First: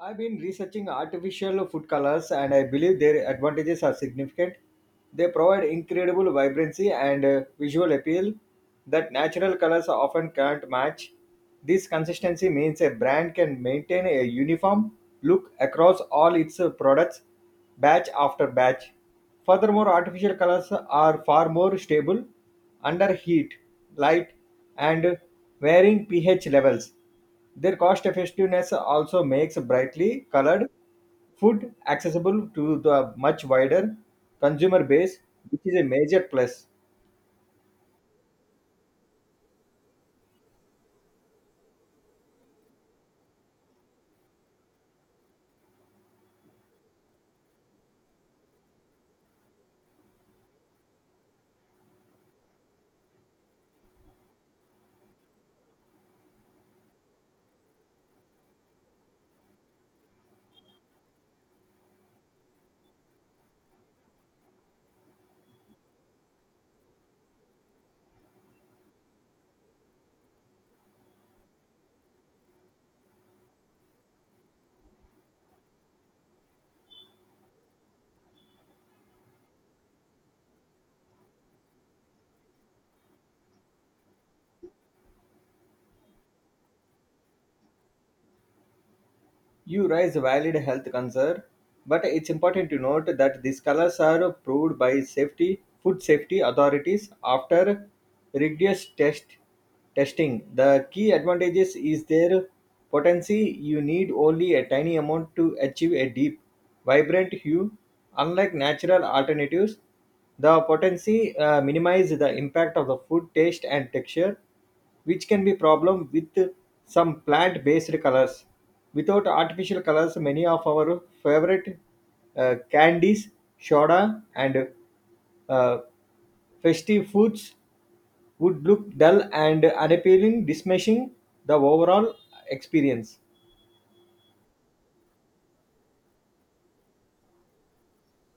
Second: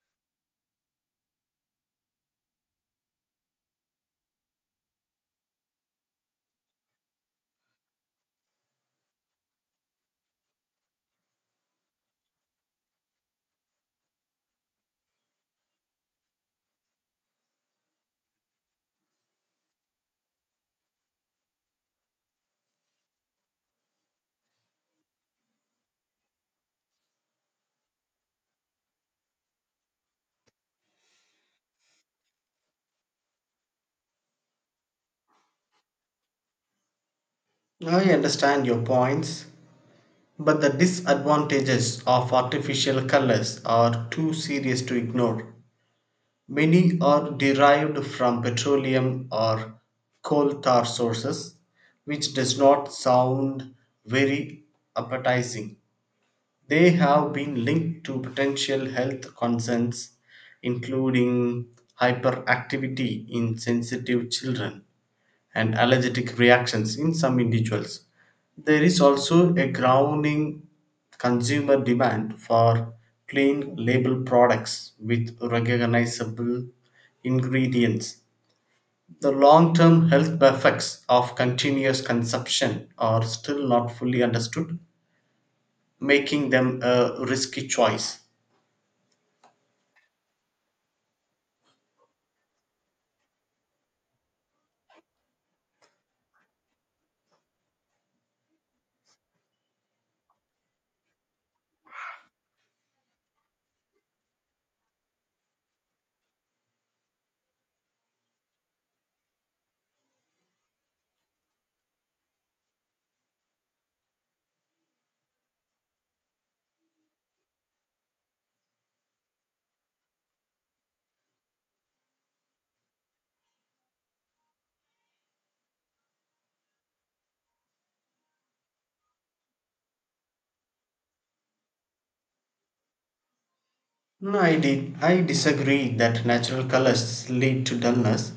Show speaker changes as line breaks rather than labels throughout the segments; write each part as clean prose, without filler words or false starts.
I've been researching artificial food colors and I believe their advantages are significant. They provide incredible vibrancy and visual appeal that natural colors often can't match. This consistency means a brand can maintain a uniform look across all its products, batch after batch. Furthermore, artificial colors are far more stable under heat, light, and varying pH levels. Their cost effectiveness also makes brightly colored food accessible to the much wider consumer base, which is a major plus.
I understand your points, but the disadvantages of artificial colors are too serious to ignore. Many are derived from petroleum or coal tar sources, which does not sound very appetizing. They have been linked to potential health concerns, including hyperactivity in sensitive children and allergic reactions in some individuals. There is also a growing consumer demand for clean label products with recognizable ingredients. The long term health effects of continuous consumption are still not fully understood, making them a risky choice.
You raise a valid health concern, but it's important to note that these colors are approved by safety food safety authorities after rigorous testing. The key advantages is their potency. You need only a tiny amount to achieve a deep, vibrant hue. Unlike natural alternatives, the potency minimizes the impact of the food taste and texture, which can be problem with some plant based colors. Without artificial colors, many of our favorite candies, soda, and uh, festive foods would look dull and unappealing, dismissing the overall experience.
No, I disagree that natural colors lead to dullness.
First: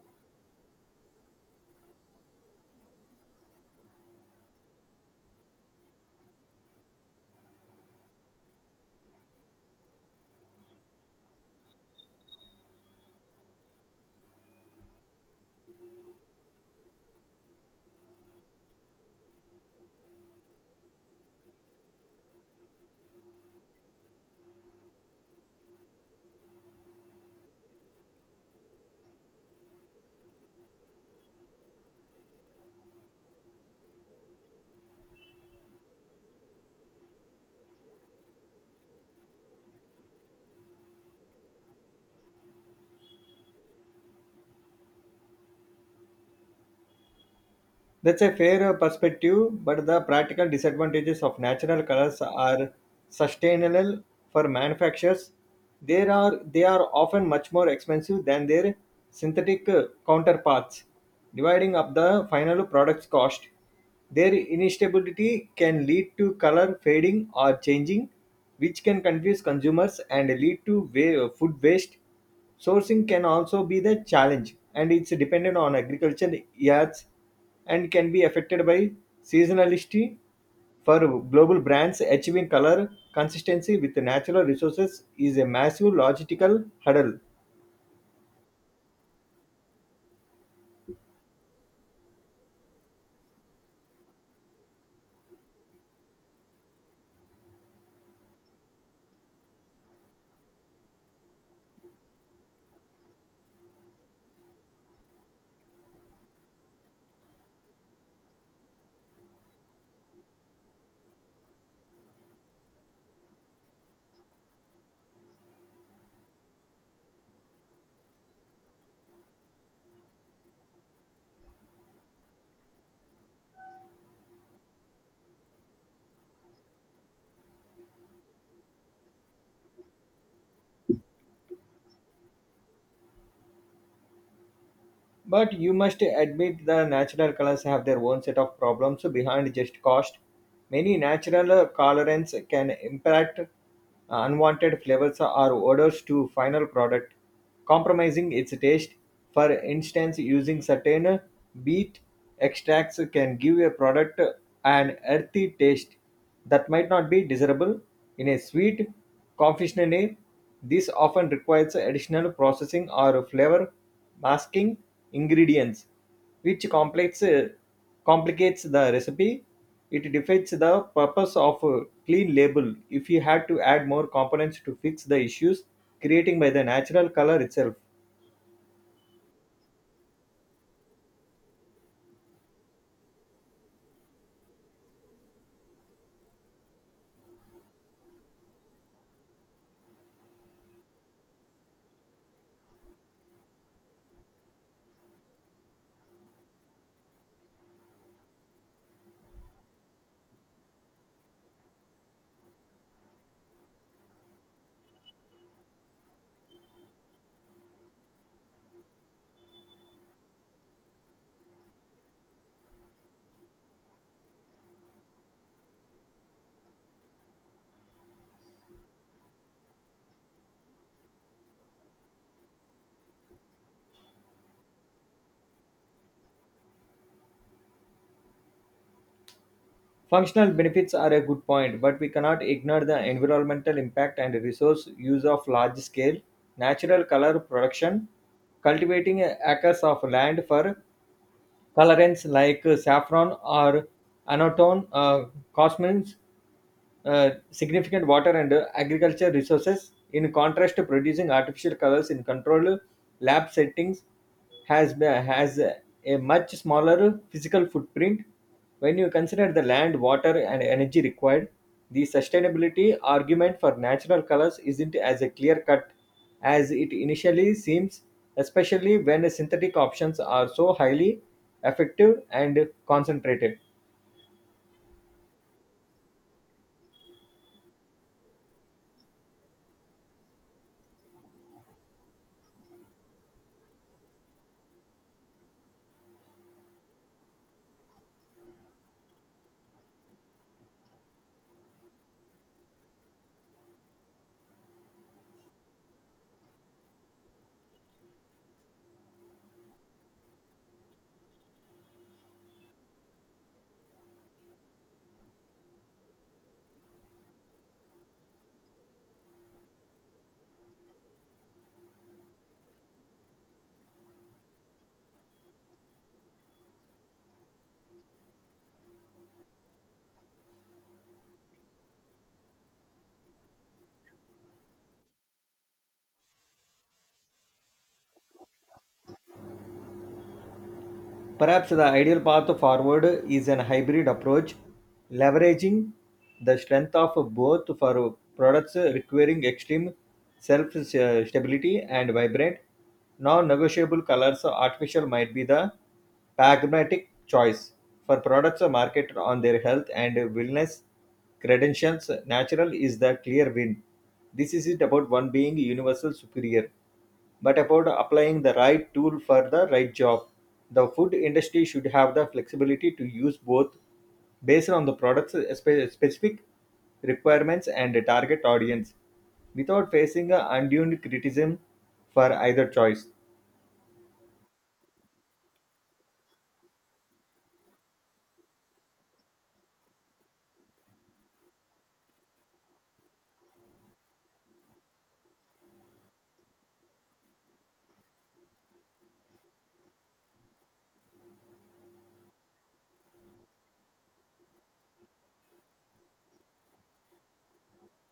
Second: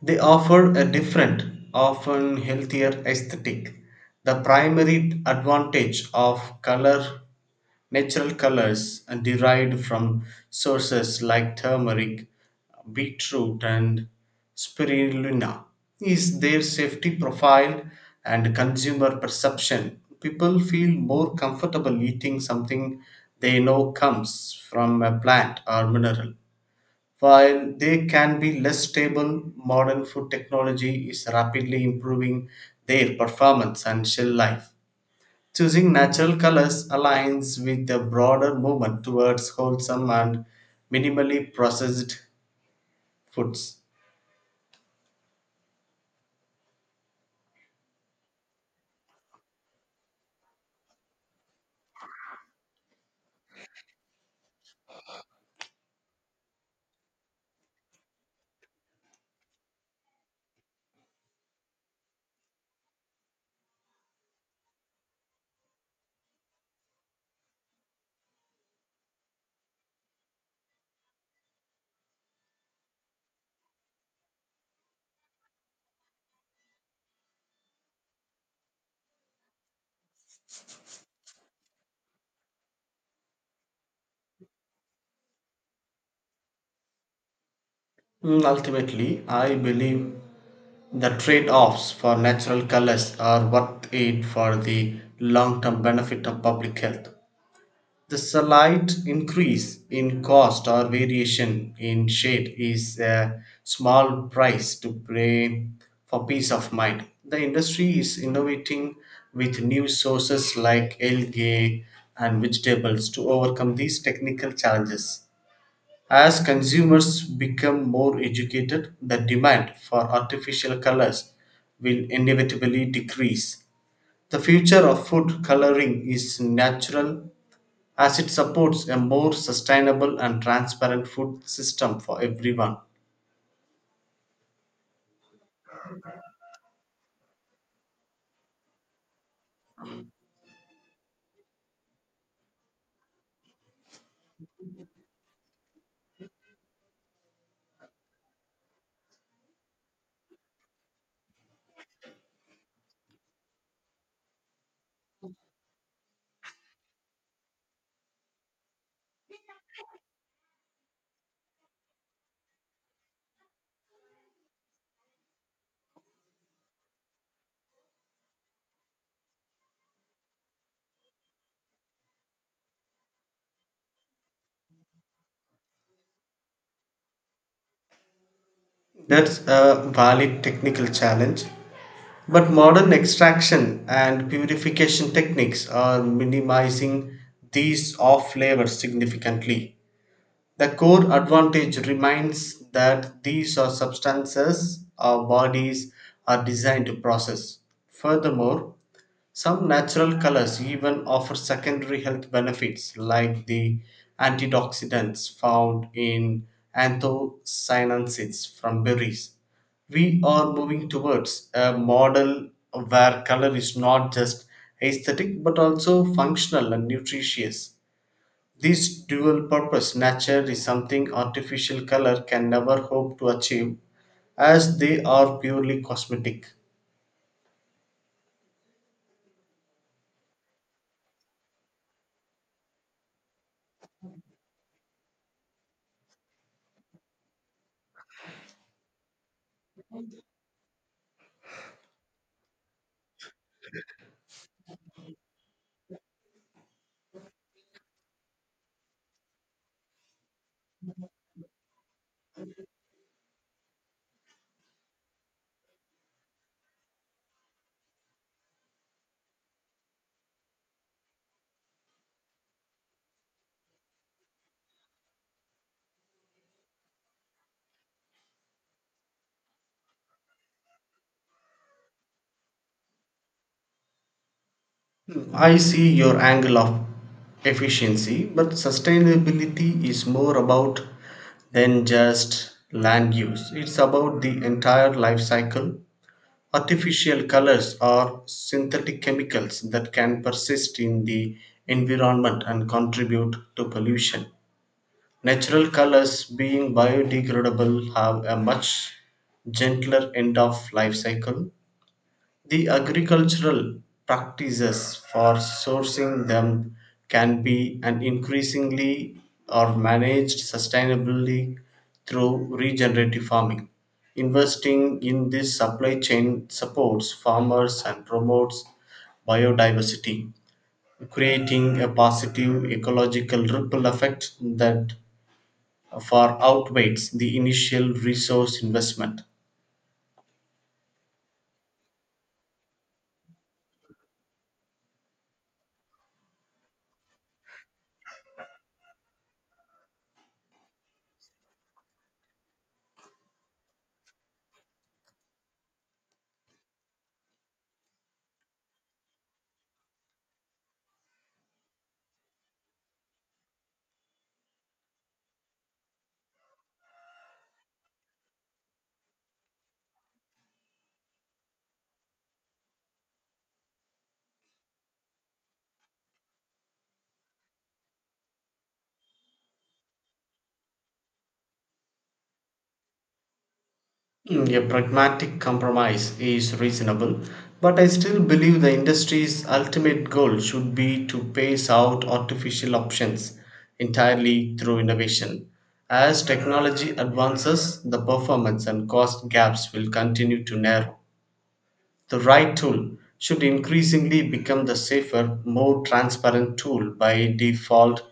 They offer a different, often healthier aesthetic. The primary advantage of natural colors, are derived from sources like turmeric, beetroot and spirulina is their safety profile and consumer perception people feel more comfortable eating something they know comes from a plant or mineral while they can be less stable modern food technology is rapidly improving their performance and shelf life choosing natural colors aligns with the broader movement towards wholesome and minimally processed foods.
That's a fair perspective, but the practical disadvantages of natural colors are sustainable for manufacturers. They are often much more expensive than their synthetic counterparts, dividing up the final product's cost. Their instability can lead to color fading or changing, which can confuse consumers and lead to food waste. Sourcing can also be the challenge, and it's dependent on agricultural yards and can be affected by seasonality. For global brands, achieving color consistency with natural resources is a massive logistical hurdle.
Ultimately, I believe the trade offs for natural colors are worth it for the long term benefit of public health. The slight increase in cost or variation in shade is a small price to pay for peace of mind. The industry is innovating with new sources like algae and vegetables to overcome these technical challenges. As consumers become more educated, the demand for artificial colors will inevitably decrease. The future of food coloring is natural as it supports a more sustainable and transparent food system for everyone.
But you must admit the natural colors have their own set of problems behind just cost. Many natural colorants can impact unwanted flavors or odors to final product, compromising its taste. For instance, using certain beet extracts can give a product an earthy taste that might not be desirable in a sweet confectionery. This often requires additional processing or flavor masking ingredients, which complicates the recipe. It defeats the purpose of a clean label if you had to add more components to fix the issues creating by the natural color itself.
That's a valid technical challenge. But modern extraction and purification techniques are minimizing these off flavors significantly. The core advantage remains that these are substances our bodies are designed to process. Furthermore, some natural colors even offer secondary health benefits like the antioxidants found in anthocyanins from berries. We are moving towards a model where color is not just aesthetic but also functional and nutritious. This dual purpose nature is something artificial color can never hope to achieve as they are purely cosmetic.
Functional benefits are a good point, but we cannot ignore the environmental impact and resource use of large scale natural color production. Cultivating acres of land for colorants like saffron or anatone cosmins significant water and agriculture resources. In contrast, to producing artificial colors in controlled lab settings has a much smaller physical footprint. When you consider the land, water, and energy required, the sustainability argument for natural colors isn't as a clear cut as it initially seems, especially when synthetic options are so highly effective and concentrated.
I see your angle of efficiency, but sustainability is more about than just land use. It's about the entire life cycle. Artificial colors are synthetic chemicals that can persist in the environment and contribute to pollution. Natural colors, being biodegradable, have a much gentler end of life cycle. The agricultural practices for sourcing them can be and increasingly are managed sustainably through regenerative farming. Investing in this supply chain supports farmers and promotes biodiversity, creating a positive ecological ripple effect that far outweighs the initial resource investment.
Perhaps the ideal path forward is an hybrid approach, leveraging the strength of both. For products requiring extreme self stability and vibrant, non negotiable colors, artificial might be the pragmatic choice. For products marketed on their health and wellness credentials, natural is the clear win. This isn't about one being universal superior, but about applying the right tool for the right job. The food industry should have the flexibility to use both based on the product's specific requirements and target audience without facing a undue criticism for either choice.
A pragmatic compromise is reasonable, but I still believe the industry's ultimate goal should be to phase out artificial options entirely through innovation. As technology advances, the performance and cost gaps will continue to narrow. The right tool should increasingly become the safer, more transparent tool by default.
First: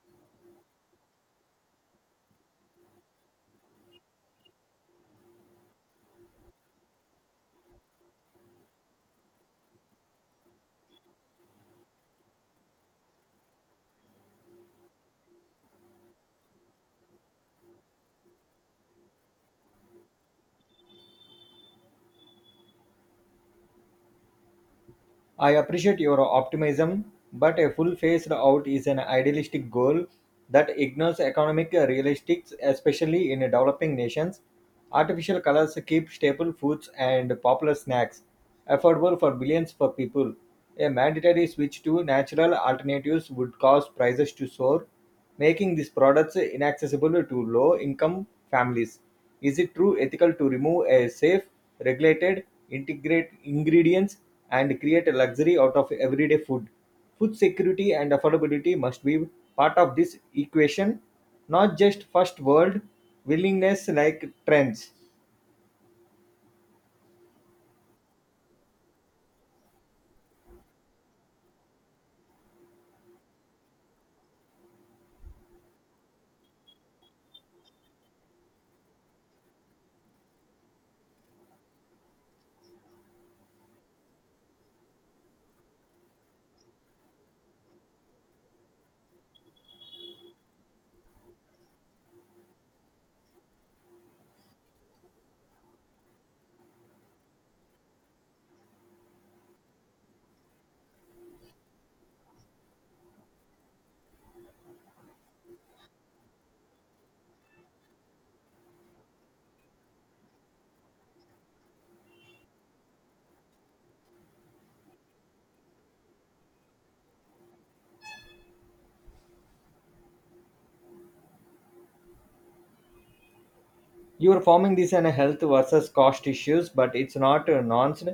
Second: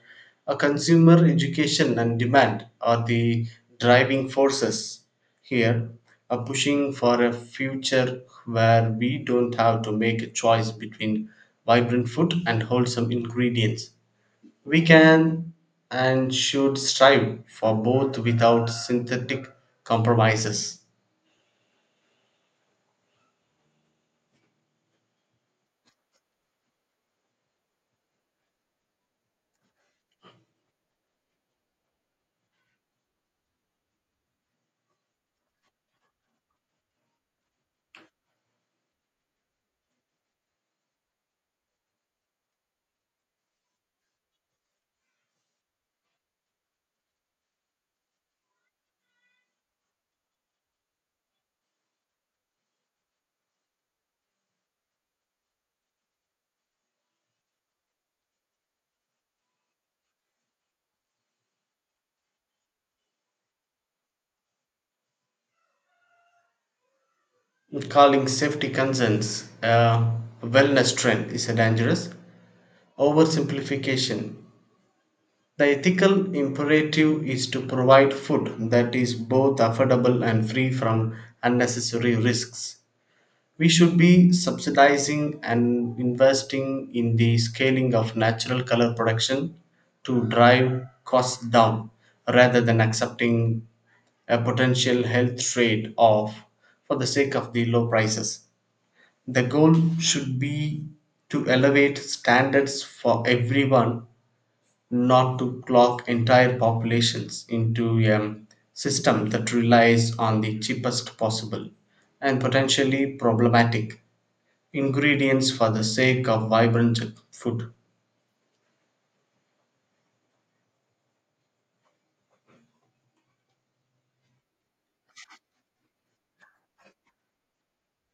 A consumer education and demand are the driving forces here, a pushing for a future where we don't have to make a choice between vibrant food and wholesome ingredients. We can and should strive for both without synthetic compromises.
I appreciate your optimism, but a full phased out is an idealistic goal that ignores economic realistics, especially in developing nations. Artificial colors keep staple foods and popular snacks affordable for billions for people. A mandatory switch to natural alternatives would cause prices to soar, making these products inaccessible to low-income families. Is it true ethical to remove a safe, regulated, integrate ingredients and create a luxury out of everyday food? Food security and affordability must be part of this equation, not just first world willingness like trends.
Calling safety concerns a wellness trend is a dangerous oversimplification. The ethical imperative is to provide food that is both affordable and free from unnecessary risks. We should be subsidizing and investing in the scaling of natural color production to drive costs down rather than accepting a potential health trade off for the sake of the low prices. The goal should be to elevate standards for everyone, not to clock entire populations into a system that relies on the cheapest possible and potentially problematic ingredients for the sake of vibrant food.
You're forming this on a health versus cost issues, but it's not nuanced.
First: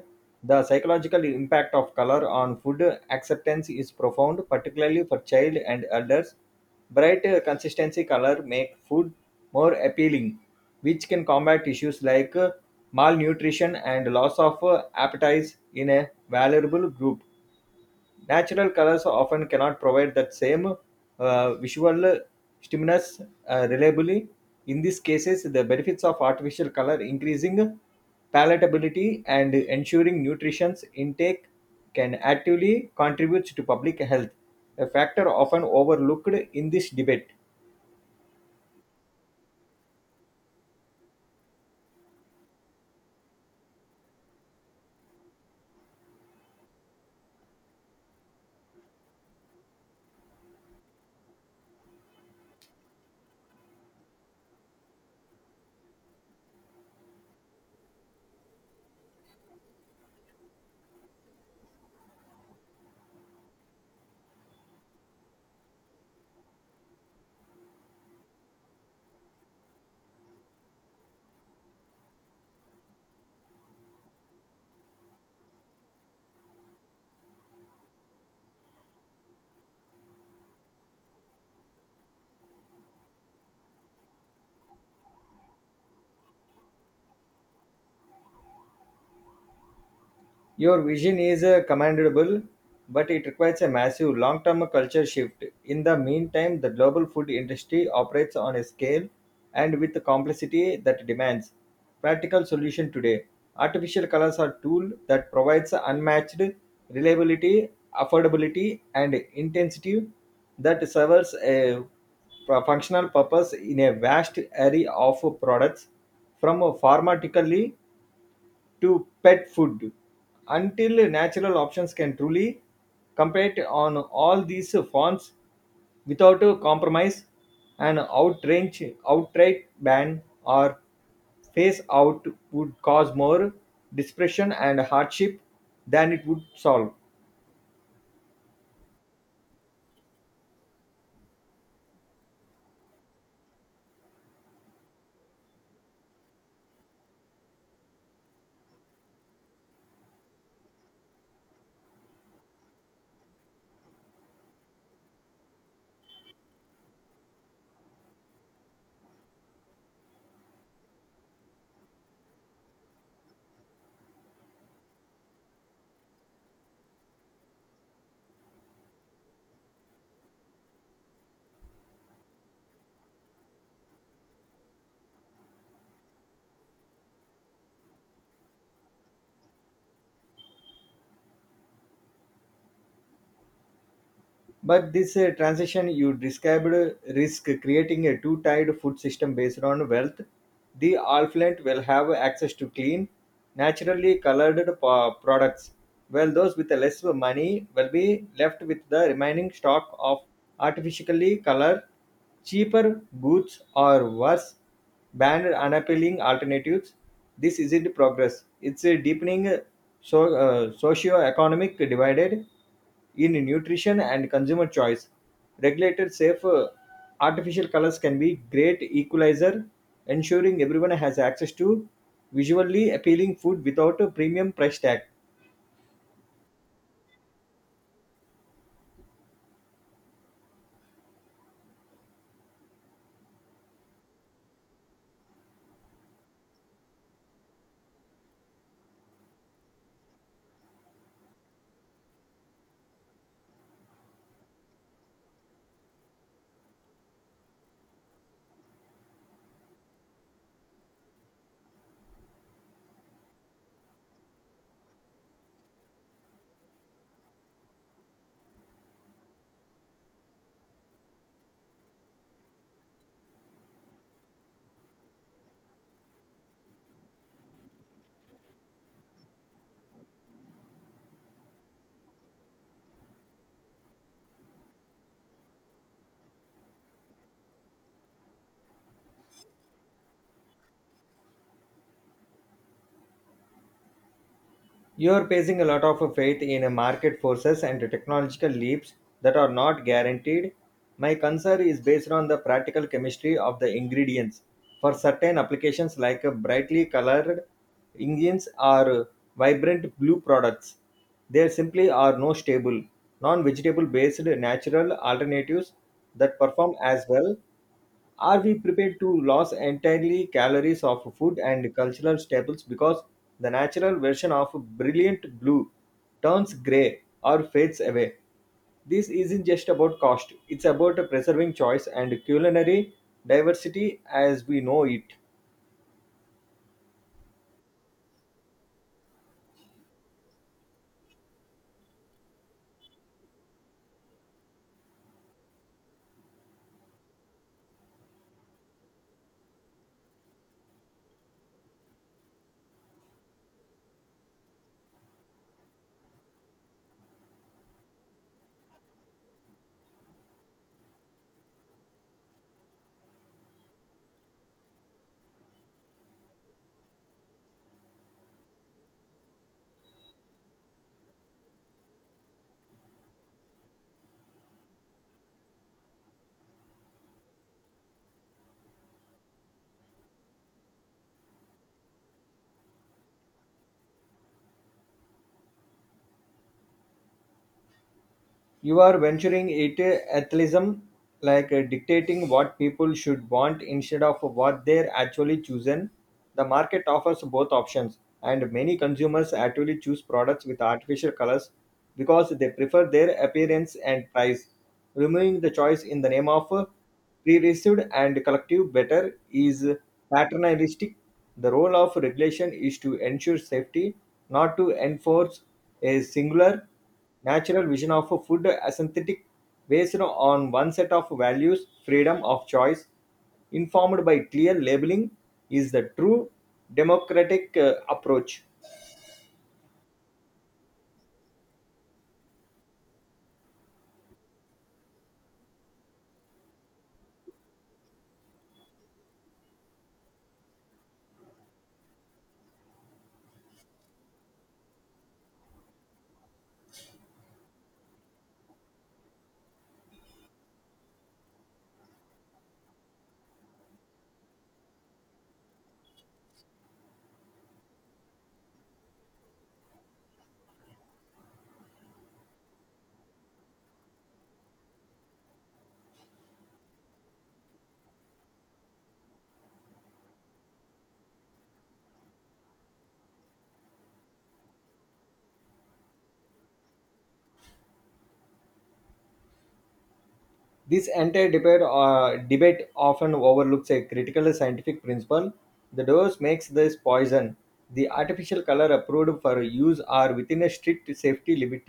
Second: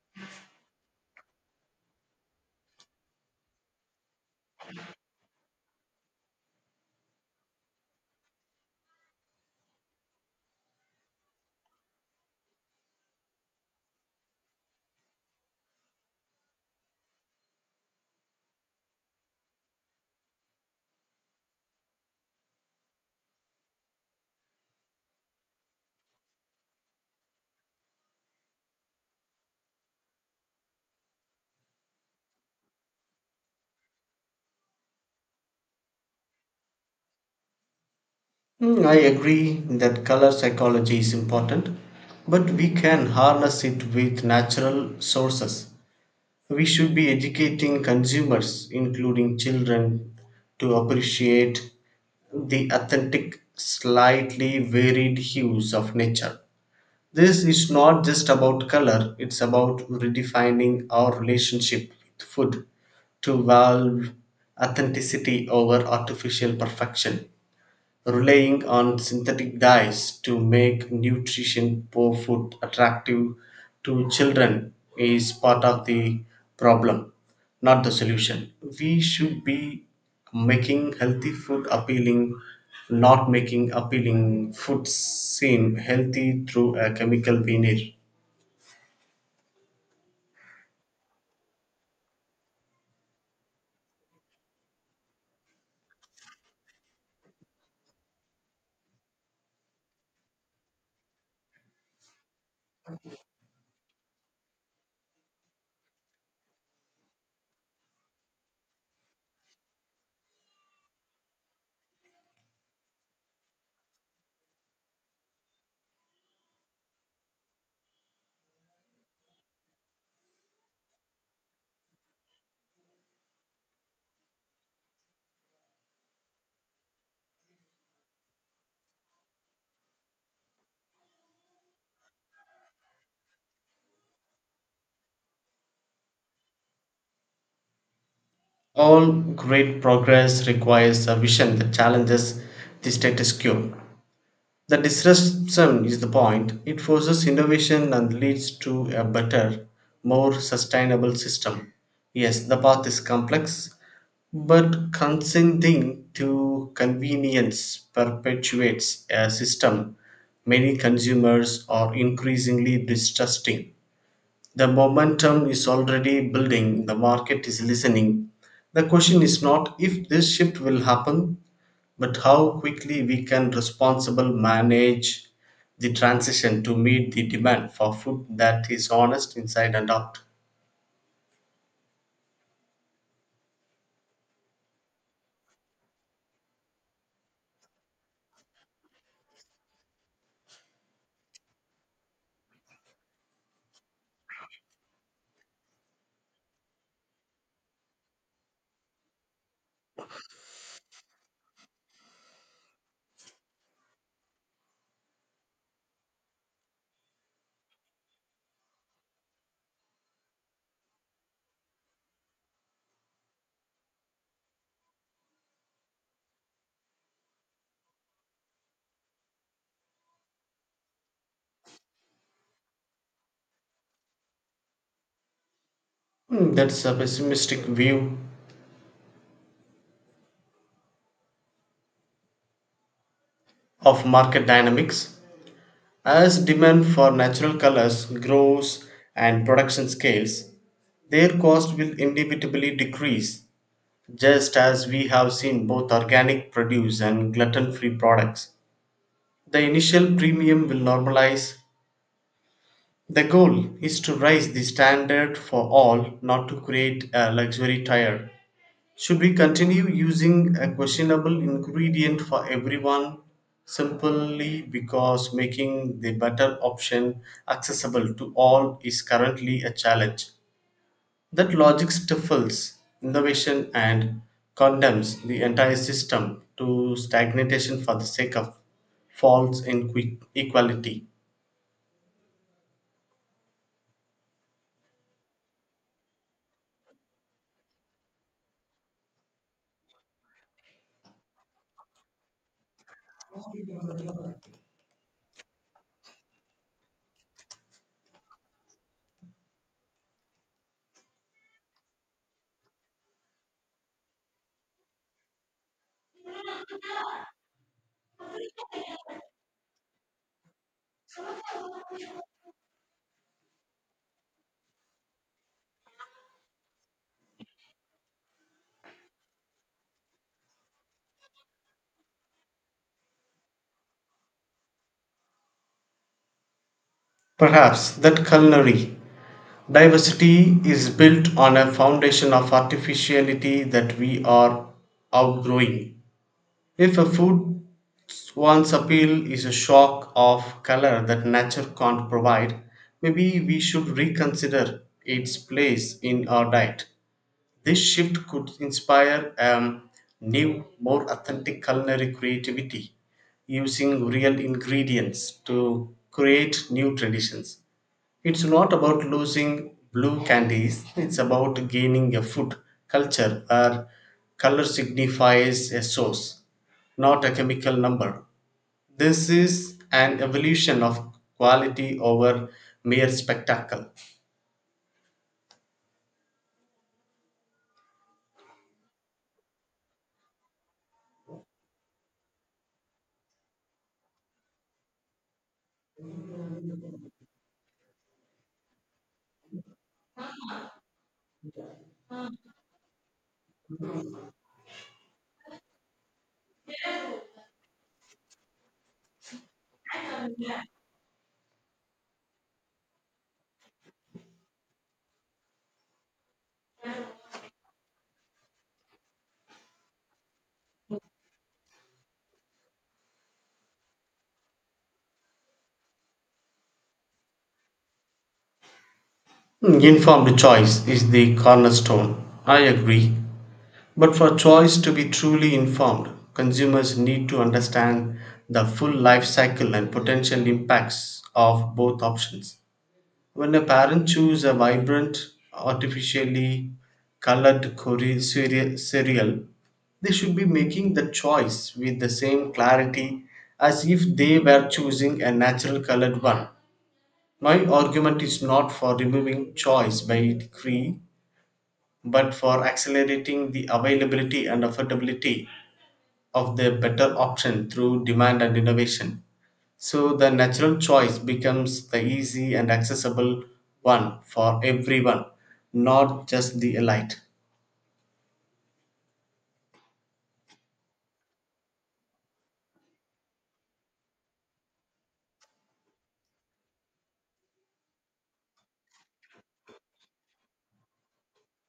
The psychological impact of color on food acceptance is profound, particularly for child and elders. Bright, consistency color make food more appealing, which can combat issues like malnutrition and loss of appetite in a vulnerable group. Natural colors often cannot provide that same visual stimulus reliably. In these cases, the benefits of artificial color increasing palatability and ensuring nutrition's intake can actively contribute to public health, a factor often overlooked in this debate.
I agree that color psychology is important, but we can harness it with natural sources. We should be educating consumers, including children, to appreciate the authentic, slightly varied hues of nature. This is not just about color, it's about redefining our relationship with food to value authenticity over artificial perfection relying on synthetic dyes to make nutrition poor food attractive to children is part of the problem, not the solution. We should be making healthy food appealing, not making appealing food seem healthy through a chemical veneer.
Your vision is commendable, but it requires a massive long term culture shift. In the meantime, the global food industry operates on a scale and with complexity that demands practical solution today. Artificial colors are tool that provides unmatched reliability, affordability, and intensity that serves a functional purpose in a vast array of products, from pharmaceutically to pet food. Until natural options can truly compete on all these fronts without a compromise, an outrage outright ban or phase out would cause more dispersion and hardship than it would solve.
All great progress requires a vision that challenges the status quo. The disruption is the point. It forces innovation and leads to a better, more sustainable system. Yes, the path is complex, but consenting to convenience perpetuates a system many consumers are increasingly distrusting. The momentum is already building, the market is listening. The question is not if this shift will happen, but how quickly we can responsible manage the transition to meet the demand for food that is honest inside and out.
But this transition you described risk creating a two-tiered food system based on wealth. The affluent will have access to clean, naturally colored products, while those with less money will be left with the remaining stock of artificially colored, cheaper goods, or worse, banned unappealing alternatives. This isn't progress. It's a deepening socio-economic divided in nutrition and consumer choice. Regulated safe artificial colors can be great equalizer, ensuring everyone has access to visually appealing food without a premium price tag.
That's a pessimistic view of market dynamics. As demand for natural colors grows and production scales, their cost will inevitably decrease, just as we have seen both organic produce and gluten free products. The initial premium will normalize. The goal is to raise the standard for all, not to create a luxury tire. Should we continue using a questionable ingredient for everyone simply because making the better option accessible to all is currently a challenge? That logic stifles innovation and condemns the entire system to stagnation for the sake of equality.
You're placing a lot of faith in a market forces and technological leaps that are not guaranteed. My concern is based on the practical chemistry of the ingredients. For certain applications like brightly colored engines or vibrant blue products, there simply are no stable, non vegetable based natural alternatives that perform as well. Are we prepared to lose entirely calories of food and cultural staples because the natural version of brilliant blue turns gray or fades away? This isn't just about cost, it's about preserving choice and culinary diversity as we know it.
Perhaps that culinary diversity is built on a foundation of artificiality that we are outgrowing. If a food's once appeal is a shock of color that nature can't provide, maybe we should reconsider its place in our diet. This shift could inspire new, more authentic culinary creativity using real ingredients to create new traditions. It's not about losing blue candies, it's about gaining a food culture where color signifies a source, not a chemical number. This is an evolution of quality over mere spectacle.
You are venturing into atheism, like dictating what people should want instead of what they're actually chosen. The market offers both options, and many consumers actually choose products with artificial colors because they prefer their appearance and price. Removing the choice in the name of pre-received and collective better is paternalistic. The role of regulation is to ensure safety, not to enforce a singular natural vision of food as synthetic based on one set of values. Freedom of choice, informed by clear labeling, is the true democratic approach.
Informed choice is the cornerstone. I agree. But for choice to be truly informed, consumers need to understand the full life cycle and potential impacts of both options. When a parent chooses a vibrant, artificially colored cereal, they should be making the choice with the same clarity as if they were choosing a natural colored one. My argument is not for removing choice by decree, but for accelerating the availability and affordability of the better option through demand and innovation. So the natural choice becomes the easy and accessible one for everyone, not just the elite.
This entire debate often overlooks a critical scientific principle. The dose makes this poison. The artificial color approved for use are within a strict safety limit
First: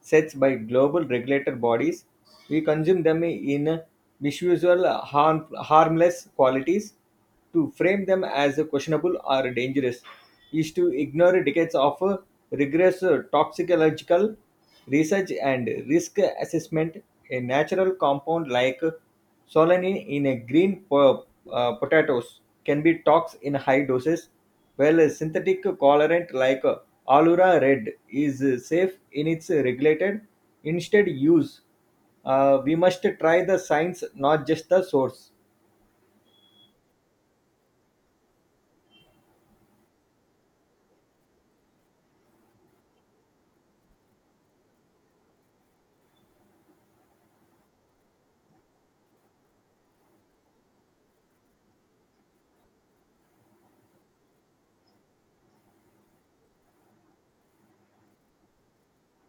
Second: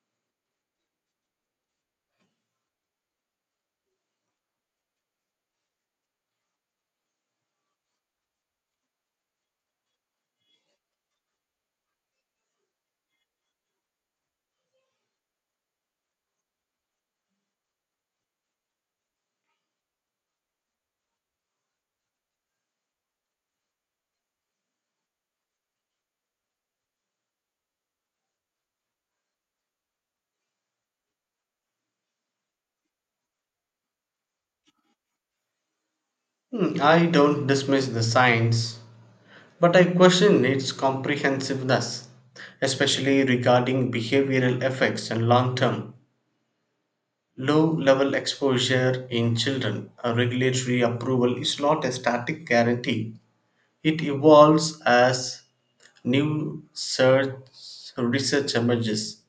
sets by global regulator bodies. We consume them in visual harm, harmless qualities. To frame them as questionable or dangerous is to ignore decades of rigorous toxicological research and risk assessment. A natural compound like solanine in a potatoes can be tox in high doses, while a synthetic colorant like Allura red is safe in its regulated instead use. We must try the science, not just the source.
I don't dismiss the science, but I question its comprehensiveness, especially regarding behavioral effects and long term. Low level exposure in children, a regulatory approval is not a static guarantee. It evolves as new search research emerges.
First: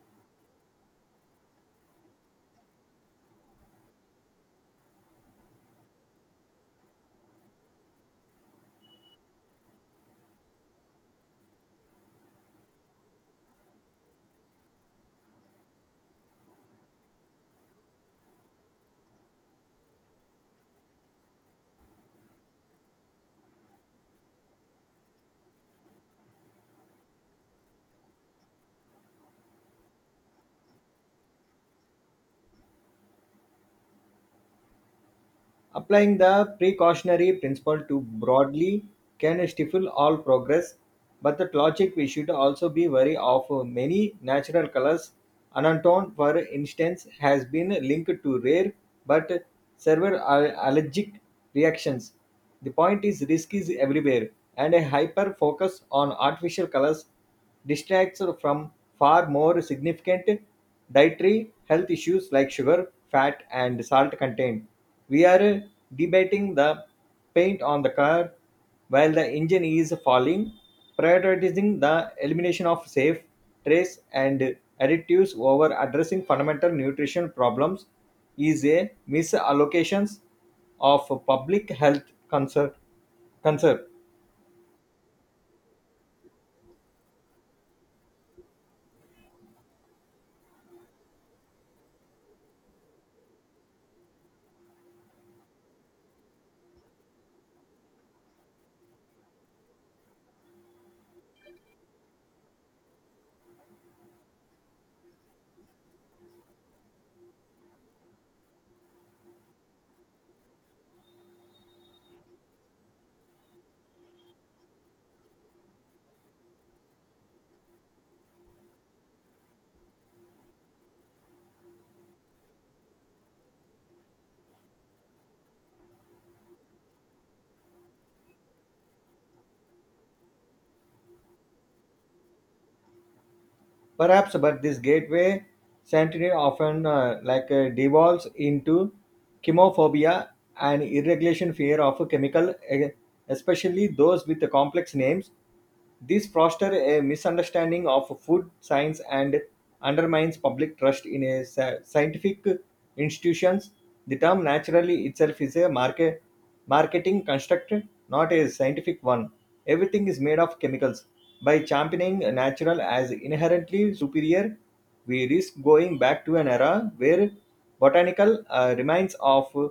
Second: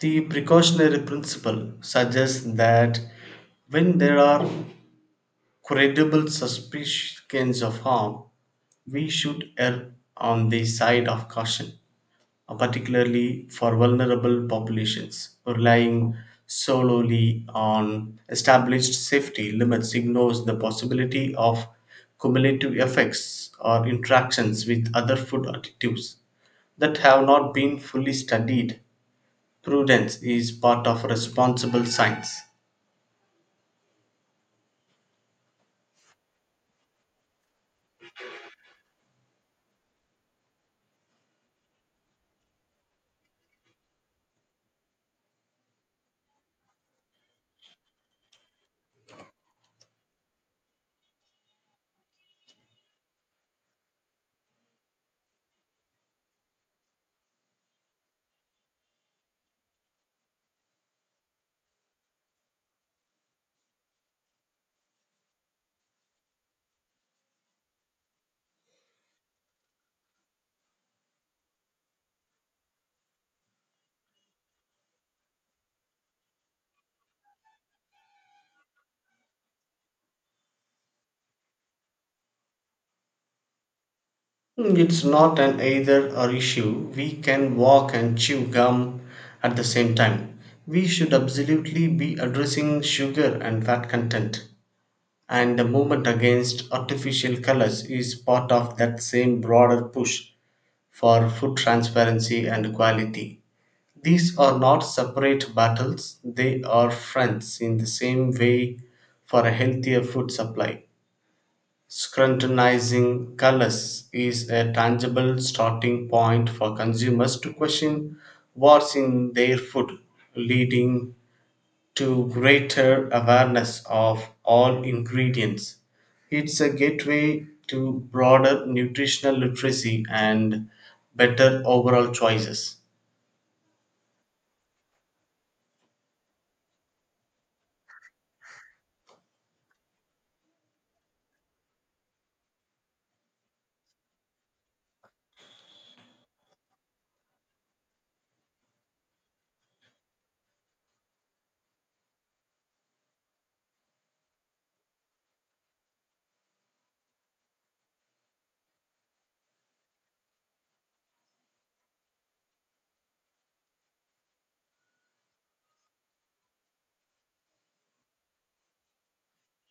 The precautionary principle suggests that when there are credible suspicions of harm, we should err on the side of caution, particularly for vulnerable populations. Relying solely on established safety limits ignores the possibility of cumulative effects or interactions with other food additives that have not been fully studied. Prudence is part of responsible science.
Applying the precautionary principle too broadly can stifle all progress, but the logic we should also be wary of many natural colors. Anantone, for instance, has been linked to rare but severe allergic reactions. The point is, risk is everywhere, and a hyper focus on artificial colors distracts from far more significant dietary health issues like sugar, fat, and salt content. We are debating the paint on the car while the engine is falling. Prioritizing the elimination of safe, trace, and additives over addressing fundamental nutrition problems is a misallocations of public health concern. concern.
It's not an either or issue. We can walk and chew gum at the same time. We should absolutely be addressing sugar and fat content. And the movement against artificial colors is part of that same broader push for food transparency and quality. These are not separate battles, they are friends in the same way for a healthier food supply. Scrutinizing colors is a tangible starting point for consumers to question what's in their food, leading to greater awareness of all ingredients. It's a gateway to broader nutritional literacy and better overall choices.
Perhaps, but this gateway century often devolves into chemophobia and irregulation fear of especially those with complex names. This fosters a misunderstanding of food science and undermines public trust in a scientific institutions. The term naturally itself is a marketing construct, not a scientific one. Everything is made of chemicals. By championing natural as inherently superior, we risk going back to an era where botanical remains of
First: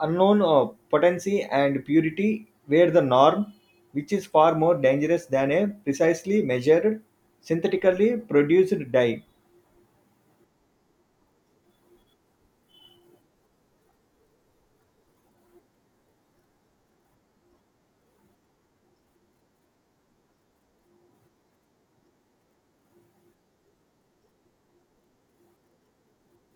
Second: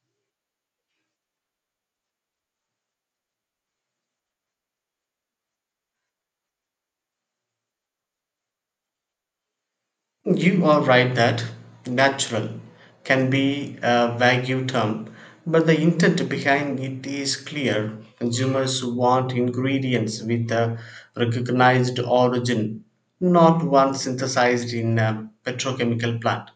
unknown potency and purity were the norm, which is far more dangerous than a precisely measured, synthetically produced dye.
You are right that natural can be a vague term, but the intent behind it is clear. Consumers want ingredients with a recognized origin, not one synthesized in a petrochemical plant.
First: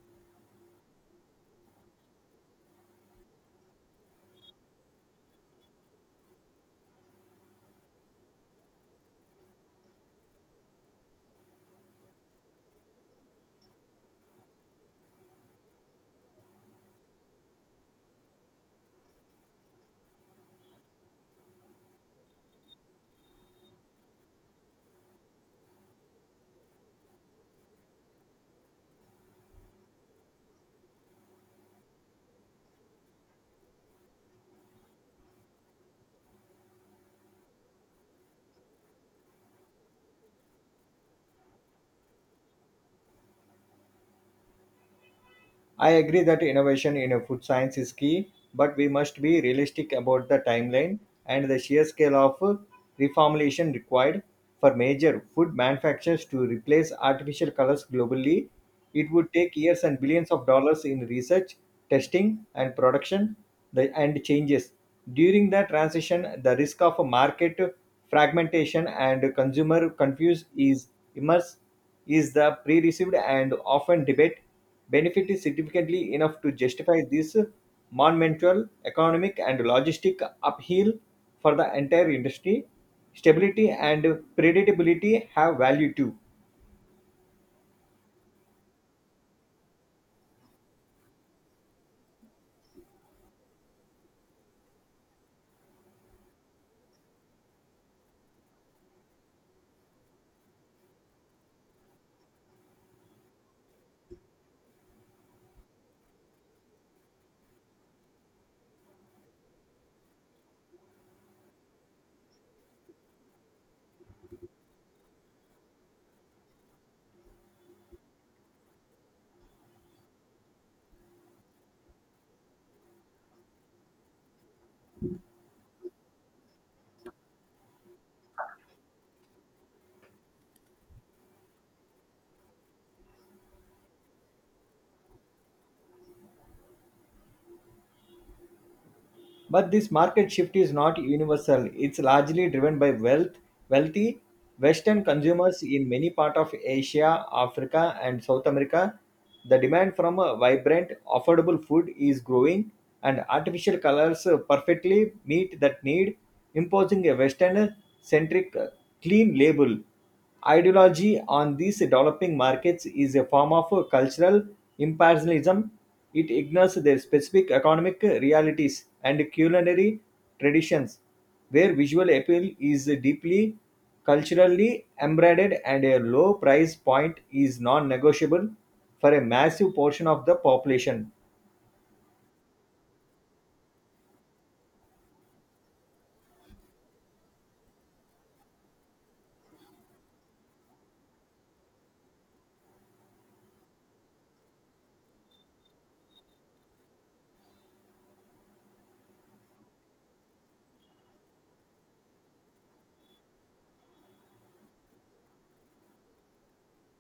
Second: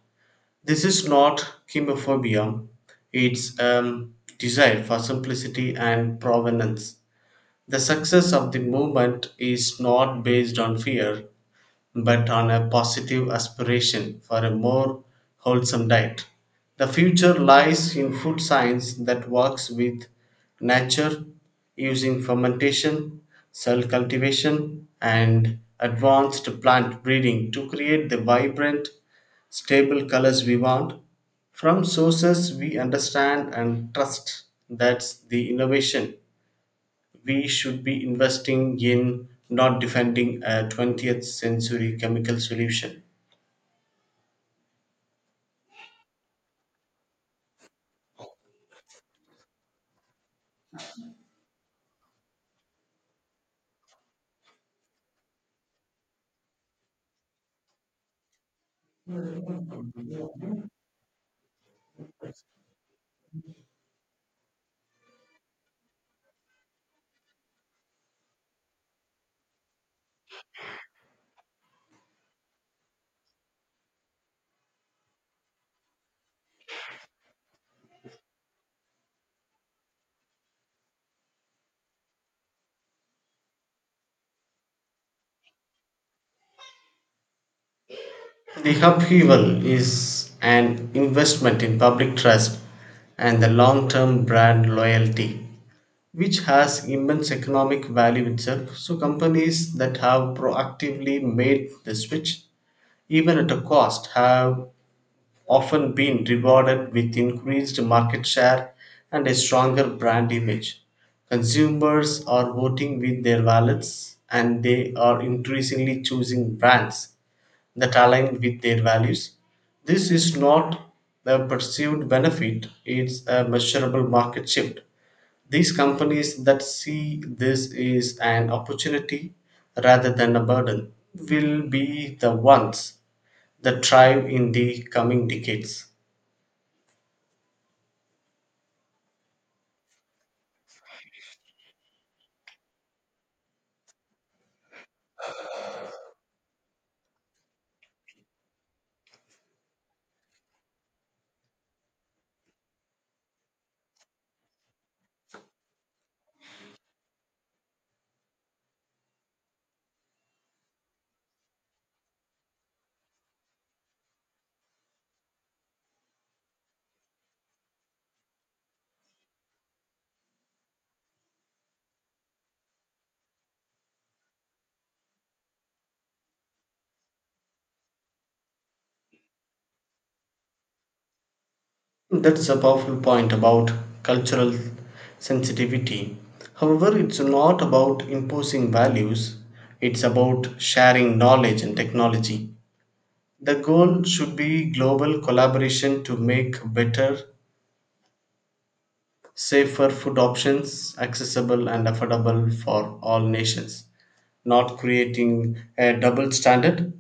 This is not chemophobia, it's desire for simplicity and provenance. The success of the movement is not based on fear, but on a positive aspiration for a more wholesome diet. The future lies in food science that works with nature using fermentation, cell cultivation, and advanced plant breeding to create the vibrant, stable colors we want. From sources we understand and trust, that's the innovation we should be investing in, not defending a 20th century chemical solution.
I agree that innovation in food science is key, but we must be realistic about the timeline and the sheer scale of reformulation required for major food manufacturers to replace artificial colors globally. It would take years and billions of dollars in research, testing, and production the, and changes. During the transition, the risk of market fragmentation and consumer confuse is immense. Is the pre-received and often debate benefit is significantly enough to justify this monumental economic and logistic upheaval for the entire industry? Stability and predictability have value too.
The upheaval is an investment in public trust and the long term brand loyalty, which has immense economic value itself. So, companies that have proactively made the switch, even at a cost, have often been rewarded with increased market share and a stronger brand image. Consumers are voting with their wallets and they are increasingly choosing brands that align with their values. This is not a perceived benefit, it's a measurable market shift. These companies that see this is an opportunity rather than a burden will be the ones that thrive in the coming decades.
But this market shift is not universal. It's largely driven by wealthy Western consumers in many parts of Asia, Africa, and South America. The demand from a vibrant, affordable food is growing, and artificial colors perfectly meet that need. Imposing a Western centric clean label ideology on these developing markets is a form of cultural imperialism; it ignores their specific economic realities and culinary traditions, where visual appeal is deeply culturally embedded and a low price point is non negotiable for a massive portion of the population.
That is a powerful point about cultural sensitivity. However, it's not about imposing values, it's about sharing knowledge and technology. The goal should be global collaboration to make better, safer food options accessible and affordable for all nations, not creating a double standard.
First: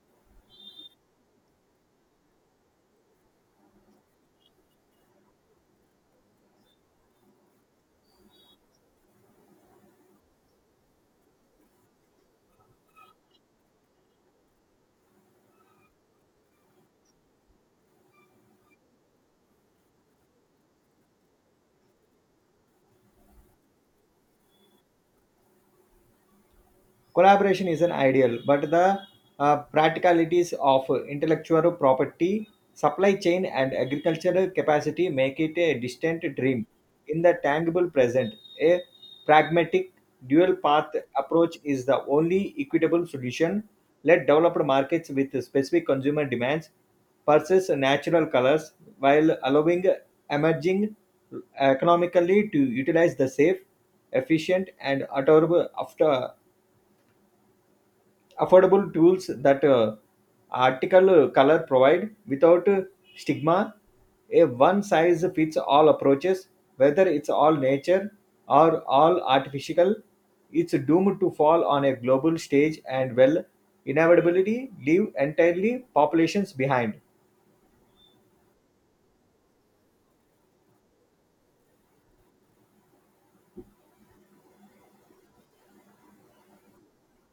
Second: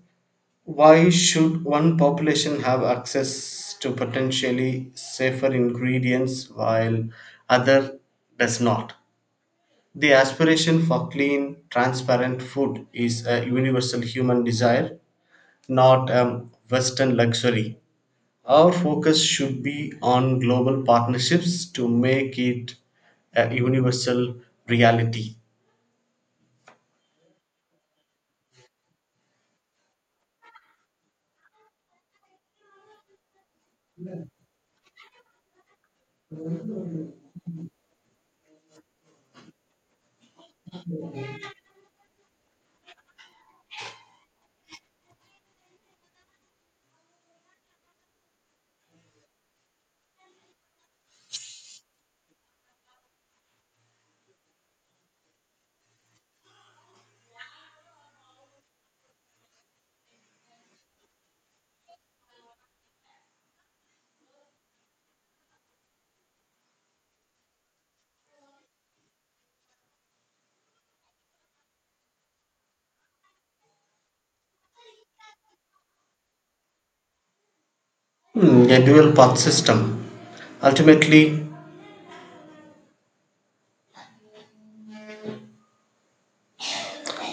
Why should one population have access to potentially safer ingredients while other does not? The aspiration for clean, transparent food is a universal human desire, not a Western luxury. Our focus should be on global partnerships to make it a universal reality.
Collaboration is an ideal, but the practicalities of intellectual property, supply chain, and agricultural capacity make it a distant dream. In the tangible present, a pragmatic dual path approach is the only equitable solution. Let developed markets with specific consumer demands purchase natural colors, while allowing emerging economically to utilize the safe, efficient, and affordable tools that article color provide without stigma. A one size fits all approaches, whether it's all nature or all artificial, it's doomed to fall on a global stage and will inevitably leave entirely populations behind.
A dual path system. Ultimately,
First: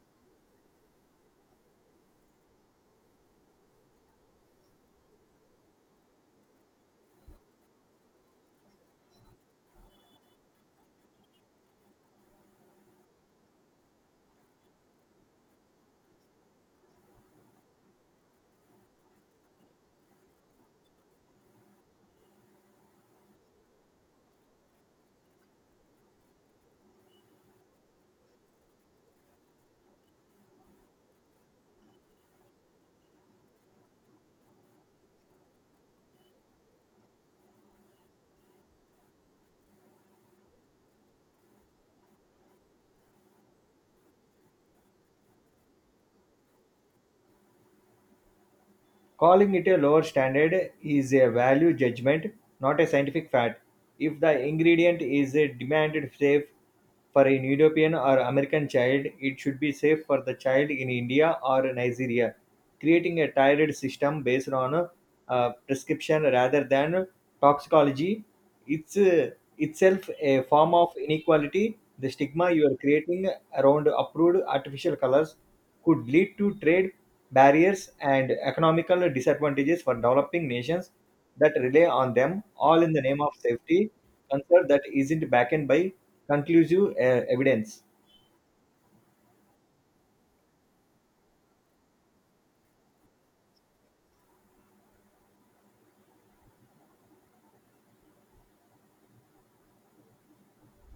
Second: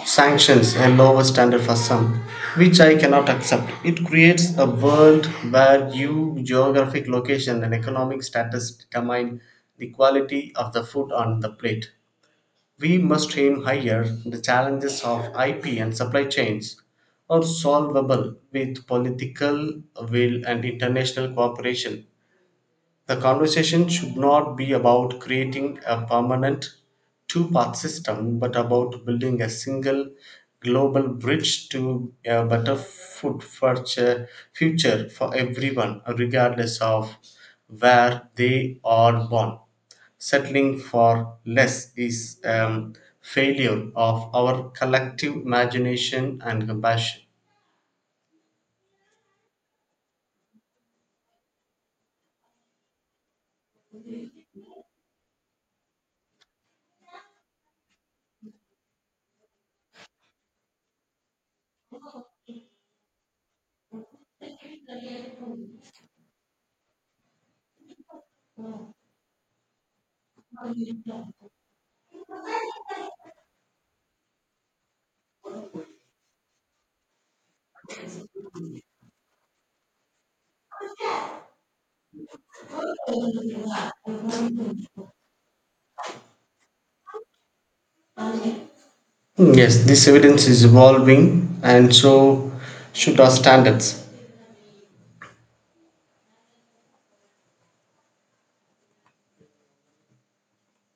sanctions a lower standard for some, which I cannot accept. It creates a world where you, geographic location, and economic status determine the quality of the food on the plate. We must aim higher. The challenges of IP and supply chains are solvable with political will and international cooperation. The conversation should not be about creating a permanent two path system, but about building a single global bridge to a better food future for everyone, regardless of where they are born. Settling for less is failure of our collective imagination and compassion.
Calling it a lower standard is a value judgment, not a scientific fact. If the ingredient is demanded safe for an European or American child, it should be safe for the child in India or Nigeria. Creating a tiered system based on prescription rather than toxicology, it's itself a form of inequality. The stigma you are creating around approved artificial colors could lead to trade barriers and economical disadvantages for developing nations that rely on them, all in the name of safety concern that isn't backed by conclusive evidence.
Yes, this evidence is evolving, and so should our standards.